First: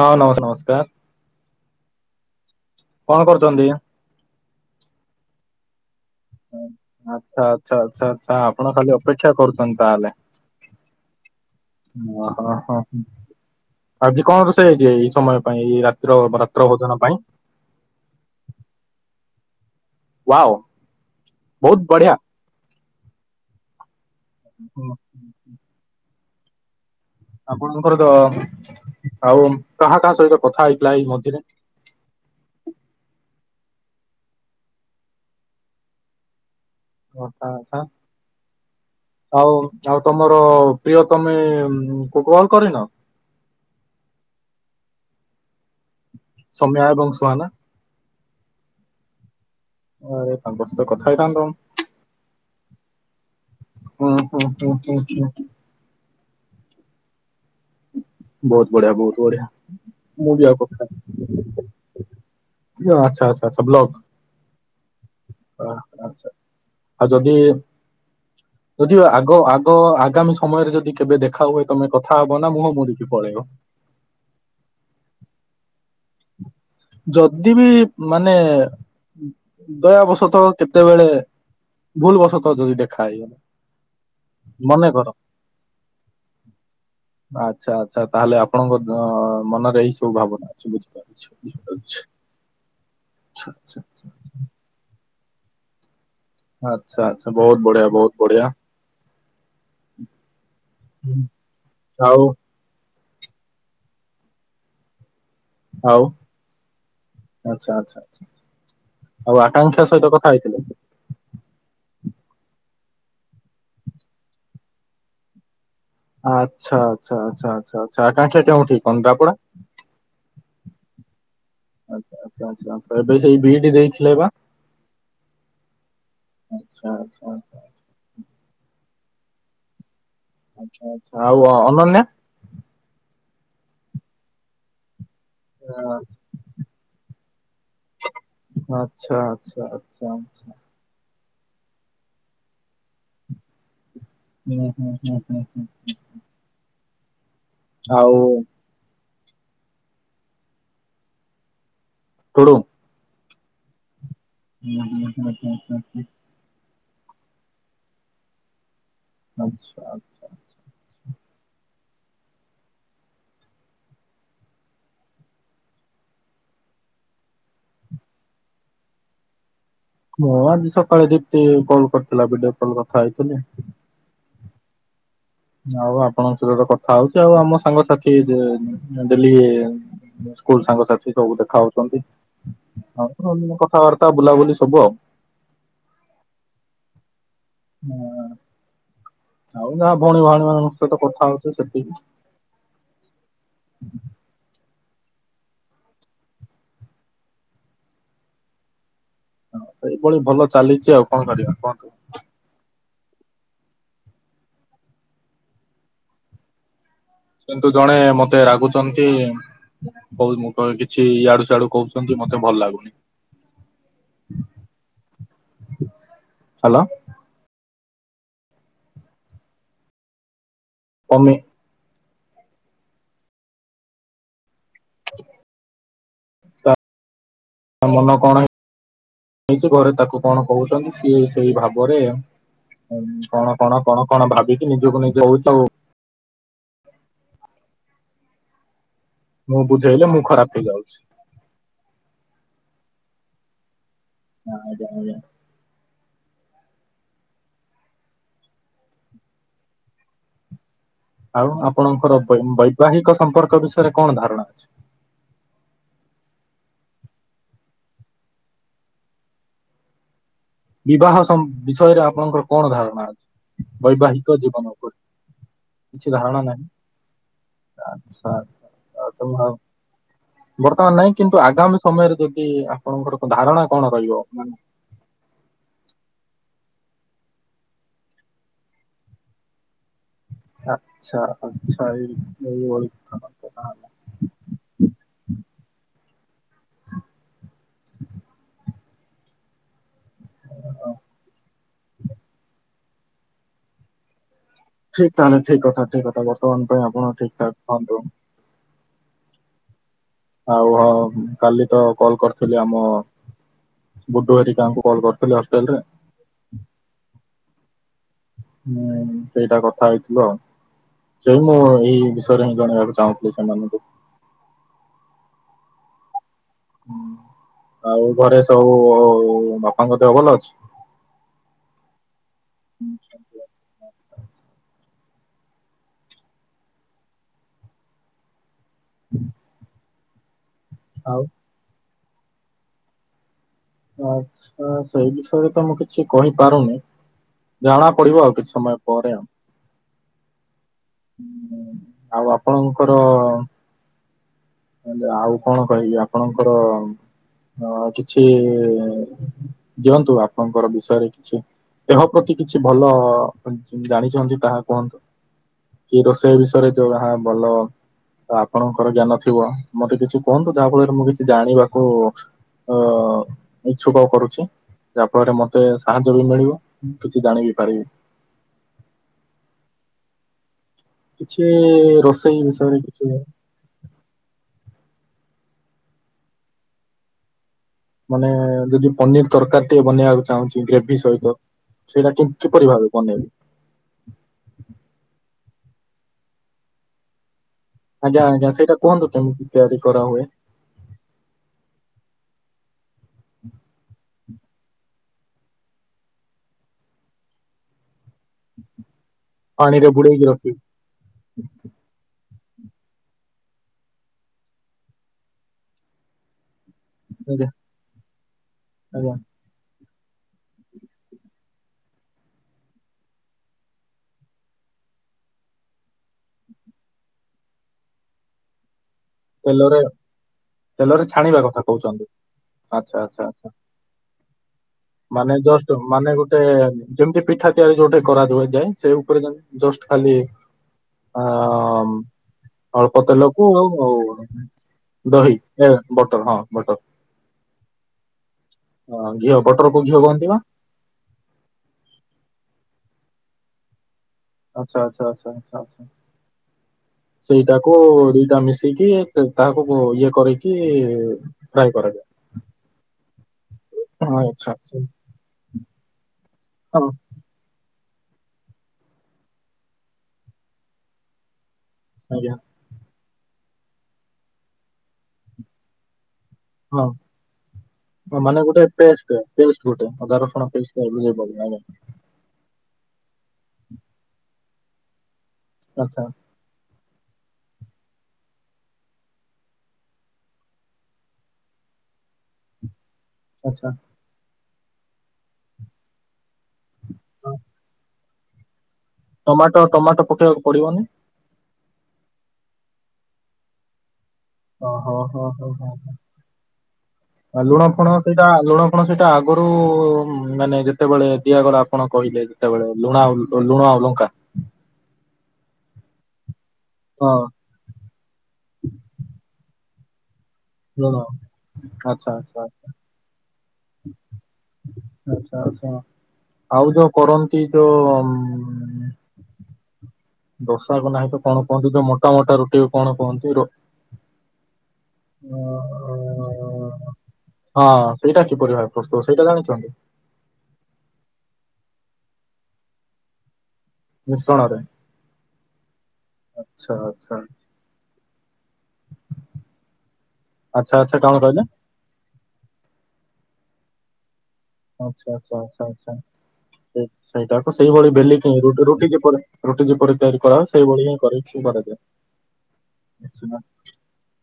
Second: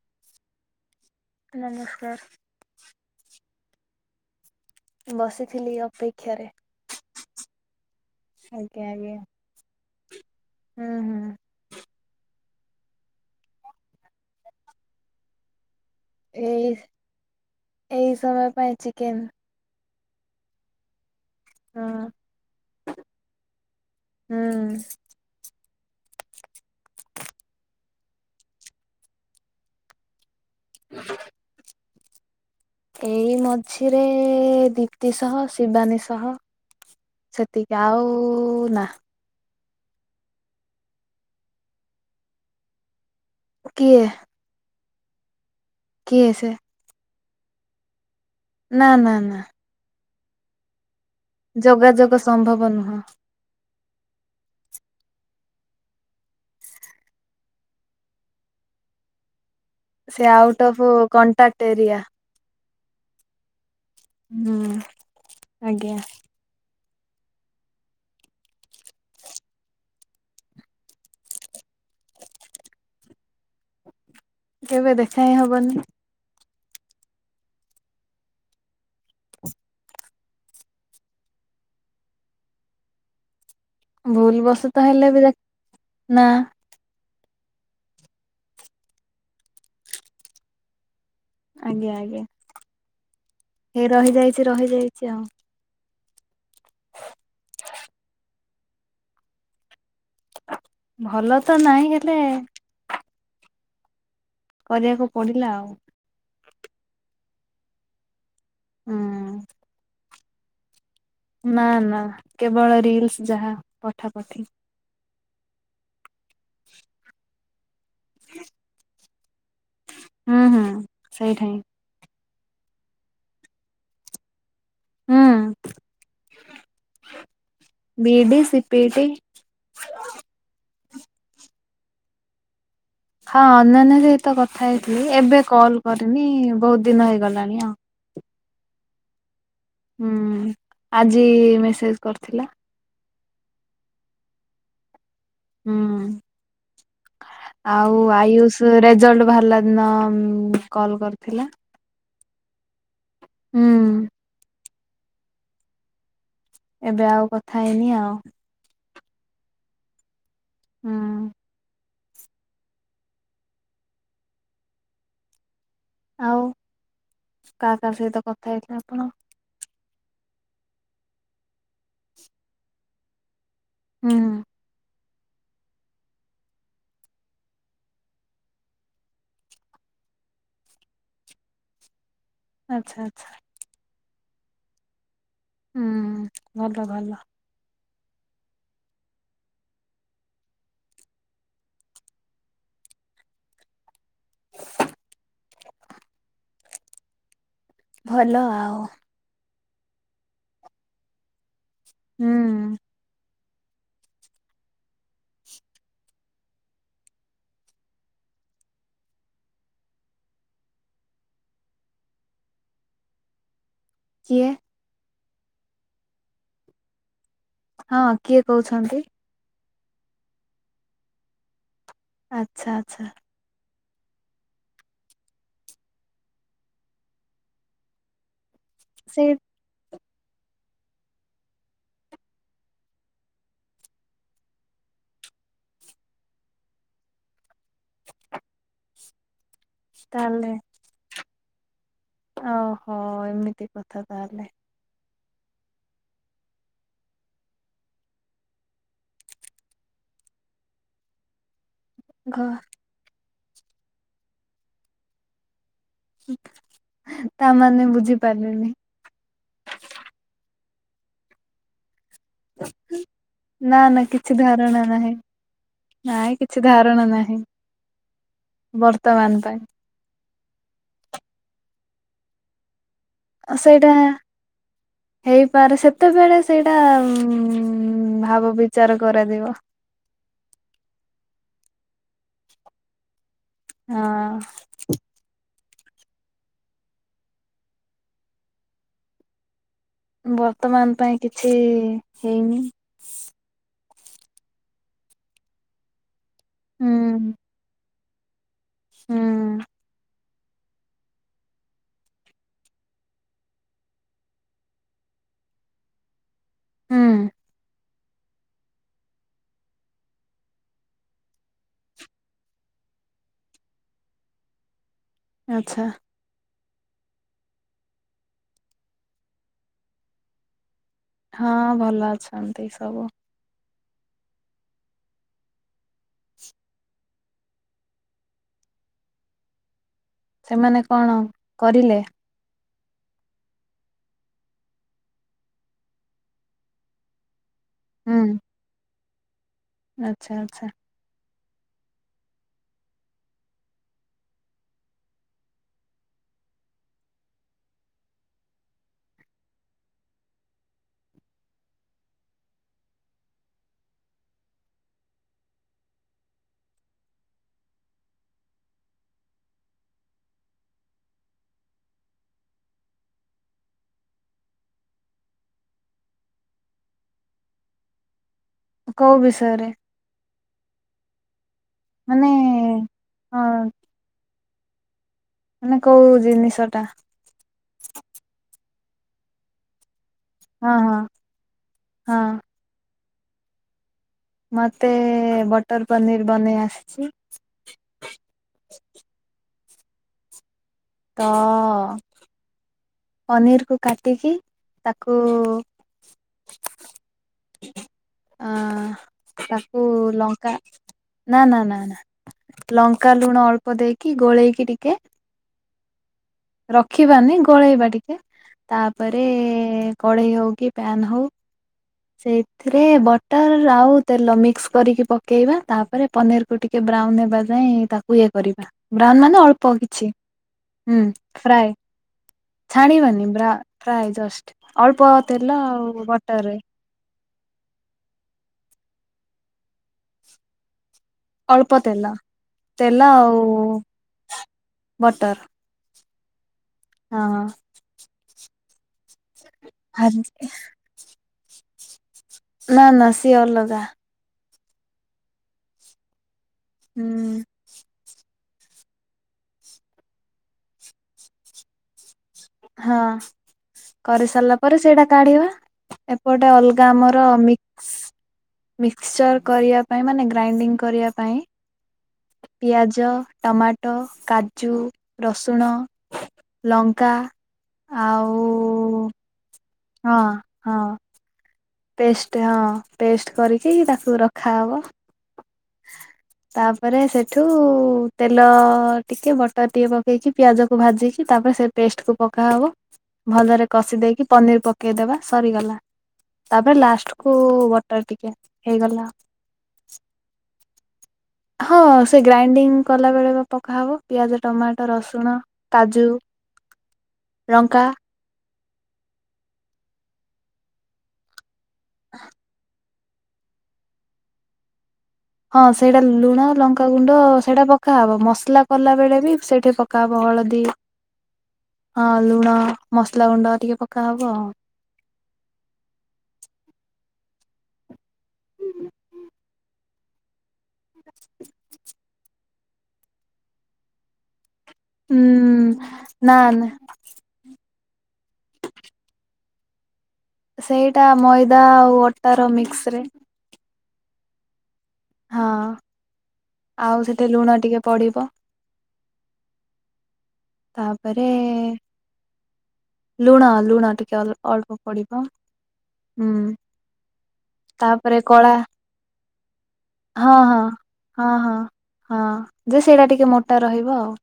ହଁ ନମସ୍ ନମସ୍କାର ନମସ୍କାର କଣ କରୁଛନ୍ତି ବସିଥିଲି ଅପେକ୍ଷାରେ ଆଚ୍ଛା ଆଚ୍ଛା ଆଚ୍ଛା ଆଚ୍ଛା ଆପଣ ଆଜ୍ଞା ଖାଲି ଆଜ୍ଞା। ଅପେକ୍ଷା କରୁଛନ୍ତି ତାହେଲେ ହୁଁ ହୁଁ ଓହୋ ହ ହଁ ଆଜି କଣ ରୋଷେଇ ହେଇଛି ଏଇ ସମୟ ପାଇଁ ଏଇ ରାତି ୍ର ବତ୍ର ଏଇ ଭୋଜନ ପାଇଁ ଏଇ ସମୟ ପାଇଁ ଚିକେନ ବାଓ ବହୁତ ହଁ। ବଢିଆ ହୁଁ ଆପଣଙ୍କର ତ ଆଉ କାହା କାହା ସହିତ କଥା ହେଇଥିଲା ଏଇ ମଧ୍ୟରେ ଏଇ ମଝିରେ ଦିପ୍ତି ସହ ଶିବାନୀ ସହ ଆଚ୍ଛା ଆଚ୍ଛା ସେତିକି ଆଉ ନା ଆଉ ଆଉ ତମର ପ୍ରିୟ ତମେ କୁକ୍ବଲ କରିନ ଓ କିଏ କିଏସ ସମ୍ୟାା ଏବଂ ସୁୁହାନ ନା ନା ନା ଆରେ ତାଙ୍କଷ ତ କଥା ହେ ଟଣି ର ଯୋଗାଯୋଗ ସମ୍ଭବ ନୁହଁ ହଁ ହୋଁ ହ ହ ବହୁତ ବଢିଆ ବହୁତ ବଢିଆ ସେ ମୁଁ ବି ଆଉଟ୍ ଅଫ୍ କଣ୍ଟାକ୍ଟ ଆ ଏରିଆ। ଆଚଛ ଆଛା ଆଛ ବଲକ ହୁଁ ଆଜ୍ଞା ଆଉ ଯଦି ଯଦି ଆଗ ଆଗ ଆଗାମୀ ସମୟରେ ଯଦି କେବେ ଦେଖା ହୁଏ ତମେ କଥା ହବ ନା ମୁଁମରିକି ପଳେଇବ କେବେ ଦେଖା ହ ହବନି ଯଦି ବି ମାନେ ଦୟବଶତଃ କେତେବେଳେ ଭୁଲ ବଶତଃ ଯଦି ଦେଖା ହେଇଗଲା ଭୁଲ ବସ ତ ମନେ କର ହେଲେ ବି ଯା ନା। ଆଚ୍ଛା ଆଚ୍ଛା ତାହେଲେ ଆପଣଙ୍କ ମନରେ ଏଇ ସବୁ ଭାବନା ଅଛି ବୁଝିପାରୁଛୁ? ଆଜ୍ଞା ଆଜ୍ଞା ଆଚ୍ଛା ଆଚ୍ଛା ଯିଏ ରହିଯାଇଛି ରହିଯାଇଛି ଆଉ। ଆଛା ଆଚ୍ଛା ବହୁତ ବଢିଆ ବହୁତ ବଢିଆ। ହୁଁ। ଭଲ ତ ନାହିଁ ହେଲେ। ଆଉ କରିବାକୁ ପଡିଲା ଆଉ। ଆଉ ଆଛା ଆଛା ଆଛା ଆଛା ହୁଁ ଆଉ ଆକାଂକ୍ଷା ସହିତ କଥା ହେଇଥିଲେ। ନାଁ ନାଁ କେବଳ ରିଲସ ଯାହା ପଠା ପଠି। ଆଚ୍ଛା ଆଛା ଆଚ୍ଛା ଆଛା ଆଛା ଆକାକ୍ଷା କେଉଁଠି କଦରାପଡା। ହୁଁ ହୁଁ ସେଇଠାଇଁ। ଆଚ୍ଛା ଆଚ୍ଛା ଆଛା ଆଛା ଏବେ ସେଇ ଡିଉଟି ଯାଇଥିଲେ ନା। ହୁଁ। ଆଛା ଚଛା ଆଛା। ବିଡ଼ି ସିପିଟି। ଆଚ୍ଛା ଆଚ୍ଛା ଆଉ ଅ ଅନନ୍ୟା। ହଁ ଅନନ୍ୟା ସହିତ କଥା ହେଇଥିଲି। ଏବେ କଲ କରିନି ବହୁତ ଦିନ ହେଇଗଲାଣି ଆଉ। ଆଚ୍ଛା ଆଚ୍ଛା। ଆଚ୍ଛା ହୁଁ ଆଚ୍ଛା ଆଜି ମେସେଜ କରିଥିଲା। ହୁଁ ହୁଁ ହୁଁ ହୁଁ। ହୁଁ ଆଉ ଆୟୁଷ ଯୋଉ ରେଜଲ୍ଟ ବାହାର ଦିନ କଲ୍ କରିଥିଲା। କୁଡୁଙ୍ଗ। ହୁଁ। ହୁଁ ହୁଁ ହୁଁ ହୁଁ ହୁଁ ହୁଁ। ଏବେ ଆଉ କଥା ହେଇନି ଆଉ। ଆଚ୍ଛା ଆଚ୍ଛା। ହୁଁ। ଆଉ କାହା କାହା ସହିତ କଥା ହେଇଥିଲେ ଆପଣ? ମୁଁ ଆଜି ସକାଳେ ଦୀପ୍ତି କଲ୍ କରିଥିଲା। ଭଡିଓ କଲ କଥା ହେଇଥିଲି। ହୁଁ। ଆଉ ଆପଣଙ୍କ ସହିତ ତ କଥା ହଉଛି। ଆଉ ଆମ ସାଙ୍ଗସାଥି ଯିଏ ଦିଲିରେ। ସ୍କୁଲ ସାଙ୍ଗସାଥି ସବୁ ଦେଖା ହଉଛନ୍ତି। ଆଚ୍ଛା ଆଚ୍ଛା। [unintelligible] କଥାବାର୍ତ୍ତା ବୁଲାବୁଲି ସବୁ ଆଉ। ହୁଁ ଭଲ ଭଲ। ହଁ ଆଉ ଯାହା ଭଉଣୀ ଭଉଣୀ ମାନଙ୍କ ସହିତ କଥା ହଉଚି ସେତିକି। ଭଲ ଆଉ। ହଁ ସେଇଭଳି ଭଲ ଚାଲିଛି ଆଉ କଣ କରିବା କଣ କର ହୁଁ। କିନ୍ତୁ ଜଣେ ମତେ ରାଗୁଛନ୍ତି। କହୁ ମୁଁ କ କିଛି ଇଆଡୁ ସିଆଡୁ କହୁଛନ୍ତି। ମତେ ଭଲ ଲାଗୁନି। କିଏ? ହାଲୋ। ହଁ କିଏ କହୁଛନ୍ତି। ଅମି। ଆଚ୍ଛା ଆଚ୍ଛା। [inaudible] ତା ମନ କଣ ସେ କିଛି ଘରେ ତାକୁ କଣ କହୁଛନ୍ତି ସିଏ ସେଇ ଭାବରେ। ହୁଁ କଣ କଣ କଣ କଣ ଭାବିକି ନିଜକୁ ନିଜେ ହୋଉଚି ହୋ ମୁଁ ବୁଝେଇଲେ ମୁଁ ତାହେଲେ ଖରାପ ହେଇଯାଉ ଓହୋ ଏମିତି କଥା ତାହେଲେ? ଆଜ୍ଞା ଆଜ୍ଞା। ଆଉ ଆପଣଙ୍କର ଘ ବୈ ବୈବାହିକ ସମ୍ପର୍କ ବିଷୟରେ କଣ ଧାରଣା ଅଛି? ତାମାନେ ବୁଝିପାରିଲିନି। ବିବାହ ସମ୍ପ ବିଷୟରେ ଆପଣଙ୍କର କଣ ଧାରଣା ଅଛି? ନା ନା କିଛି ବୈବାହିକ ଜୀବନ ଧାରଣା ଉପରେ। ନାହିଁ। କିଛି ନାଇଁ ଧାରଣା କିଛି ନାହିଁ। ଧାରଣା ନାହିଁ ଆଛା ଆଛା ଆଛା ବର୍ତ୍ତମାନ ହୋଉ। ପାଇଁ ବର୍ତ୍ତମାନ ନାଇଁ କିନ୍ତୁ ଆଗାମୀ ସମୟରେ ଯଦି ଆପଣଙ୍କର ଧାରଣା କଣ ସେଇଟା ରହିବ ମାନେ ହେଇପାରେ ସେତେବେଳେ ସେଇଟା ଉ ଭାବ ବିଚାର କରାଯିବ। ଆଚ୍ଛା ଆଛା ଏଇଭଳି କଥା। ଠିକ ହଁ। ବର୍ତ୍ତମାନ ପାଇଁ କିଛି ହେଇନି। ଠିକ ତାହେଲେ ଠିକ କଥା ଠିକ କଥା ବର୍ତ୍ତମାନ ପାଇଁ ହୁଁ ଆପଣ ଠିକ ଠାକ୍ ଥାଆନ୍ତୁ। ହୁଁ। ଆଉ ହଁ କାଲି ତ କଲ କରିଥିଲି ଆମ ବୁଡୁ ହେରିକାଙ୍କୁ କଲ କରିଥିଲି ହଷ୍ଟେଲରେ ହୁଁ। ହୁଁ ସେଇଟା କଥା ହେଇଥିଲୁ ଆଉ। ସେଇ ମୁଁ ଏଇ ବିଷୟରେ ହିଁ ଜଣେଇବାକୁ ଚାହୁଁଥିଲି ସେମାନଙ୍କୁ। ଆଛା। ହଁ ଆଉ ଘରେ ସବୁ ବାପାଙ୍କ ଦେହ ଭଲ ଅଛି? ହଁ ଭଲ ଅଛନ୍ତି ସବୁ। ହୁଁ ସେମାନେ କଣ କରିଲେ? ଆଚ୍ଛା ସେ ସେଇ ବିଷୟରେ ତ ମୁଁ କିଛି କହିପାରୁନି ଜଣା ପଡିବ ଆଉ କିଛି ସମୟ ପରେ ଆଉ। ଆଛା ଆଛା। ଆଉ ଆପଣଙ୍କର ନହେଲେ ଆଉ କଣ କହିବି ଆପଣଙ୍କର ହଁ କିଛି ଦିଅନ୍ତୁ ଆପଣଙ୍କର ବିଷୟରେ କିଛି। ଦେହ ପ୍ରତି କିଛି ଭଲ ଜାଣିଛନ୍ତି ତାହା କୁହନ୍ତୁ। କି ରୋଷେଇ ବିଷୟରେ ଯୋଉ ଯାହା ଭଲ ଆପଣଙ୍କର ଜ୍ଞାନ ଥିବ ମତେ କିଛି କୁହନ୍ତୁ ଯାହା ଫଳରେ ମୁଁ କିଛି ଜାଣିବାକୁ ଅ ଇଛୁକ କରୁଛି। ଯାହା ଫଳରେ ମତେ ସାହାଯ୍ୟ ବି ମିଳିବ କିଛି ଜାଣିବିି ପାରିବି। କୋଉ ବିଷୟରେ? କିଛି ମାନେ ରୋଷେଇ ଜିନିଷରେ କିଛି ହଁ ମାନେ କୋଉ ଜିନିଷ ଟା? ମାନେ ଯଦି ପନିର ତରକାରୀ ଟିକେ ବନେଇବାକୁ ଚାହୁଁଛି ହଁ ଗ୍ରେଭି ହଁ ସହିତ ସେଇଟା ହଁ କେମତି ପରି ଭାବେ ବନେଇବି। ମତେ ବଟର ପନିର୍ ବନେଇ ଆସିଛି। ଆଜ୍ଞା ଆଜ୍ଞା ସେଇଟା କୁହନ୍ତୁ କେମିତି ତିଆରି କରା ହୁଏ? ତ ପନିର କୁ କାଟିକି ତାକୁ ଆ ତାକୁ ପାଣିରେ ବୁଡେଇକି ଲଙ୍କା ରଖିବି ନା ନା ନା ନା ଲଙ୍କା ଲୁଣ ଅଳ୍ପ ଦେଇକି ଗୋଳେଇକି ଟିକେ ରଖିବାନି ଆଜ୍ଞା ଗୋଳେଇବା ଟିକେ ଆଜ୍ଞା ତାପରେ କଢେଇ ହଉ କି ପ୍ୟାନ ହଉ ସେଇଥିରେ ବଟର ଆଉ ତେଲ ମିକ୍ସ କରିକି ପକେଇବା ତାପରେ ପନିର ତ ଟିକେ ବ୍ରାଉନ ହେବା ଯାଏଁ ତାକୁ ଇଏ କରିବା। ବ୍ରାଉନ ମାନେ ଅଳ୍ପ ତେଲରେ କିଛି ତେଲରେ ହୁଁ ଛାଣିବା କଥା ଫ୍ରାଏ କହୁଛନ୍ତି। ଆଚ୍ଛା ଆଚ୍ଛା ଛାଣିବାନି। ଆଚ୍ଛା ଫ୍ରାଏ ଜସ୍ ମାନେ ଜଷ୍ଟ ମାନେ ଗୋଟେ। ଯେମିତି ପିଠା ତିଆରି ଯୋଉଟି କରାଦାଏ ଯାଏ ସେ ଉପରେ ଜଷ୍ଟ ଖାଲି। ଅଳ୍ପ ଆମ ତେଲ ଅଳ୍ପ ତେଲକୁ ଆଉ ଆଉ ବଟର ଦହି। ଏ ବଟର ହଁ ବଟର। ହଁ। ଅଁ ଘିଅ ବଟର କୁ ଘିଅ ଭାଜି କୁହନ୍ତି ବା। ନା ନା ସିଏ ଅଲଗା। ଆଚ୍ଛା ଆଚ୍ଛା ଆଛା ଆଛା ଆଛା ହୁଁ ସେଇଟା। କୋ ଦିଟା ମିଶେଇକି ତାହାକୁ ଇଏ କରକି ଫ୍ରାଏ କରାଯାଏ। ହଁ ହଁ ଆଚ୍ଛା। କରିସାରିଲା ପରେ ଆଚ୍ଛା। ସେଇଟା କାଢିବା ଏପଟେ ହଁ ଅଲଗା ଆମର। ମିକ୍ସ ମିକ୍ସଚର କରିବା ପାଇଁ ମାନେ ଗ୍ରାଇଡିଙ୍ଗ କରିବା ପାଇଁ। ଆଜ୍ଞା। ପିଆଜ ଟମାଟୋ କାଜୁ ରସୁଣ ଲଙ୍କା। ହଁ ମାନେ ଆଉ ଗୋଟେ ପେଷ୍ଟ ପେଷ୍ଟ ଗୋଟେ ଅଧା ହଁ ରସୁଣ ପେଷ୍ଟ ହଁ ଟାଇପ ଯୋଉ ପଡେ ଆଜ୍ଞା। ପେଷ୍ଟ ହଁ ପେଷ୍ଟ କରିକି ତାକୁ ରଖାହବ। ଆଚ୍ଛା। ତାପରେ ସେଠୁ ତେଲ ଟିକେ ବଟର ଟିକେ ପକେଇକି। ପିଆଜ କୁ ଭାଜିକି ତାପରେ ସେ ପେଷ୍ଟ କୁ ପକାହବ ଭଲରେ ଆଚ୍ଛା କଷି ଦେଇକି ପନିର ପ ପକେଇଦବା ସରିଗଲା ତାପରେ ଲାଷ୍ଟ କୁ ବଟର ଟିକେ ହେଇଗଲା। ଟମାଟୋ ଟମାଟୋ ପକେଇବାକୁ ପଡିବନି। ହଁ ସେ ଗ୍ରାଇଣ୍ଡିଙ୍ଗ କଲା ବେଳେ ବା ପକାହବ। ପିଆଜ ଟମାଟୋ ଓହୋ ହୋ ରସୁଣ ହୋ ହୋ। କାଜୁ ଆଉ ଲୁଣ ଲଙ୍କା। ଫୁଣ ସେଇଟା ଲୁଣ କଣ ସେଇଟା ଆଗରୁ ମାନେ ଯେତେବେଳେ ଦିଆଗଲା ଆପଣ କହିଲେ ଯେତେବେଳେ। ଲୁଣ ଆଉ ଲୁଣ ଆଉ ଲଙ୍କା। ହଁ ସେଇଟା ଲୁଣ ଲଙ୍କାଗୁଣ୍ଡ ହଁ ସେଇଟା। ପକାହବ ମସଲା କଲା ବେଳେ ବି ସେଇଠି ପକାହବ ହଳଦୀ। ଲୁଣ ଆଚ୍ଛା ହଁ ଆଚ୍ଛା ଲୁଣ ମସଲା ଗୁଣ୍ଡ ଟିକେ ପକା ହବ ଆଉ। ଆଛା ଆଛା ଆଉ ଯୋଉ କରନ୍ତି ଯୋଉ। ଦୋଷା କୁ ନାହିଁ ତ କଣ କୁହନ୍ତି ତ ମୋଟା ମୋଟା ରୁଟିକୁ କଣ କୁହନ୍ତି। ଉଁ ନାନ୍ ଆଁ। ହଁ ସେଇଟା କିପରି ଭାବେ ପ୍ରସ୍ତୁତ ସେଇଟା ଜାଣିଛନ୍ତି। ସେଇଟା ମଇଦା ଆଉ ଅଟାର ମିକ୍ସ ରେ। ମିଶ୍ରଣରେ। ହଁ ଆଚ୍ଛା ଆଉ ଆଚ୍ଛା ସେଠି ଲୁଣ ଟିକେ ପଡିବ। ଆଚ୍ଛା ଆଚ୍ଛା କଣ ତାପରେ କହିଲେ? ଲୁଣ ଲୁଣ ଟିକେ ଅଲ। ଅଳ୍ପ ଆଚ୍ଛା ପଡିବ ଆଚ୍ଛା ଆଚ୍ଛା ଆଚ୍ଛା ହୁଁ। ସେଇଟାକୁ ସେଇଭଳି ତାପରେ ବେଲିକି କଳା ରୁଟି ଯେପରି ରୁଟି ଯେପରି ତିଆରି ହଁ କରା ହଁ ସେଇଭଳି ହିଁ କରି ହଁ ହଁ କରାଯାଏ। ହଁ ଯେ ସେଇଟା ଆଚ୍ଛା ଟିକେ ମୋଟା ରହିବ ଆଉ।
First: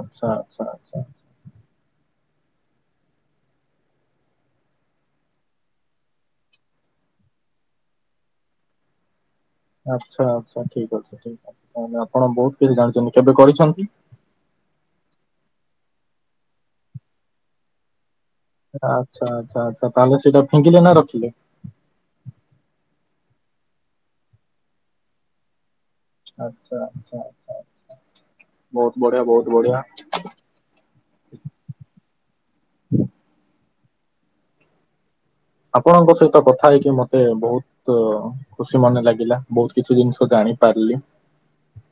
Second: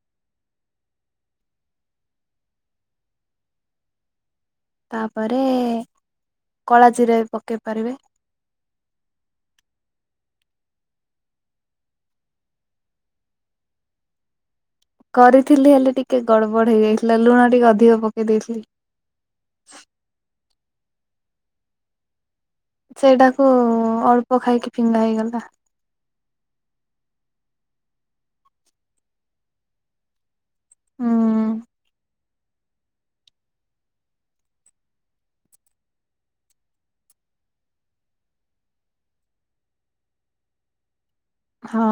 ଆଚ୍ଛା ଆଚ୍ଛା ଆଚ୍ଛା ଆଛା। ତାପରେ କଳା ଜିରା ବି ପକେଇ ପାରିବେ। ଆଚ୍ଛା ଆଚ୍ଛା ଠିକ୍ ଅଛି ଠିକ ଅଛି ତାହେଲେ ଆପଣ ବହୁତ କିଛି ଜାଣିଛନ୍ତି କେବେ କରିଛନ୍ତି। କରିଥିଲି ହେଲେ ଟିକେ ଗଡ଼ବଡ ହେଇଯାଇଥିଲା ଲୁଣ ଟିକେ ଅଧିକ ପକେଇ ଦେଇେଇଥିଲି। ଆଚ୍ଛା ଆଚ୍ଛା ଆଚ୍ଛା ତାହେଲେ ସେଇଟା ଫେଙ୍ଗିଲେ ନା ରଖିଲେ। ସେଇଟାକୁ ଅଳ୍ପ ଖାଇକି ଫିଙ୍ଗା ହେଇଗଲା। ଆଛା ଆଛା ଆଛା ଆଛା ବହୁତ ବଢିଆ ବହୁତ ବଢିଆ। ହୁଁ। ଆପଣଙ୍କ ସହିତ କଥା ହେଇକି ମତେ ବହୁତ। ଖୁସି ମନେ ଲାଗିଲା ବହୁତ କିଛି ଜିନିଷ ଜାଣିପାରିଲି। ହଁ।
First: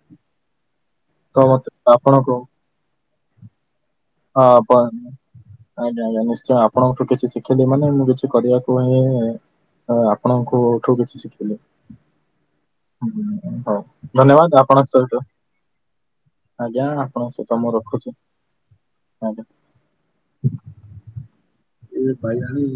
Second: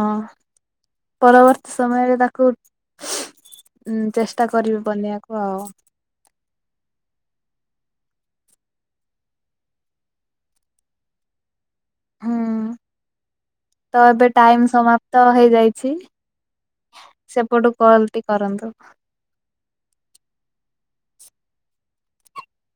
ତ ମତେ ପରବର୍ତ୍ତୀ ସମୟରେ ଆପଣଙ୍କୁ ତାକୁ ଚେଷ୍ଟା କରିବି ବନେଇବାକୁ ଆଉ। ଯା ଆଜ୍ଞା ନିଶ୍ଚୟ ଆପଣଙ୍କଠୁ କିଛି ଶିଖିଲି ମାନେ ମୁଁ କିଛି କରିବାକୁ ହିଁ ଆଉ ଆପଣଙ୍କଠୁ କିଛି ଶିଖିଲି। ହୁଁ। ହଉ‌। ତ ଏବେ ଟାଇମ୍ ସମାପ୍ତ ହେଇଯାଇଛି। ଆଜ୍ଞା ଆପଣଙ୍କ ସହିତ ମୁଁ ସେପଟୁ କଲ୍ ରଖୁଛି ଟି କରନ୍ତୁ। ଆଜ୍ଞା ଏ ବାଇଆଣି।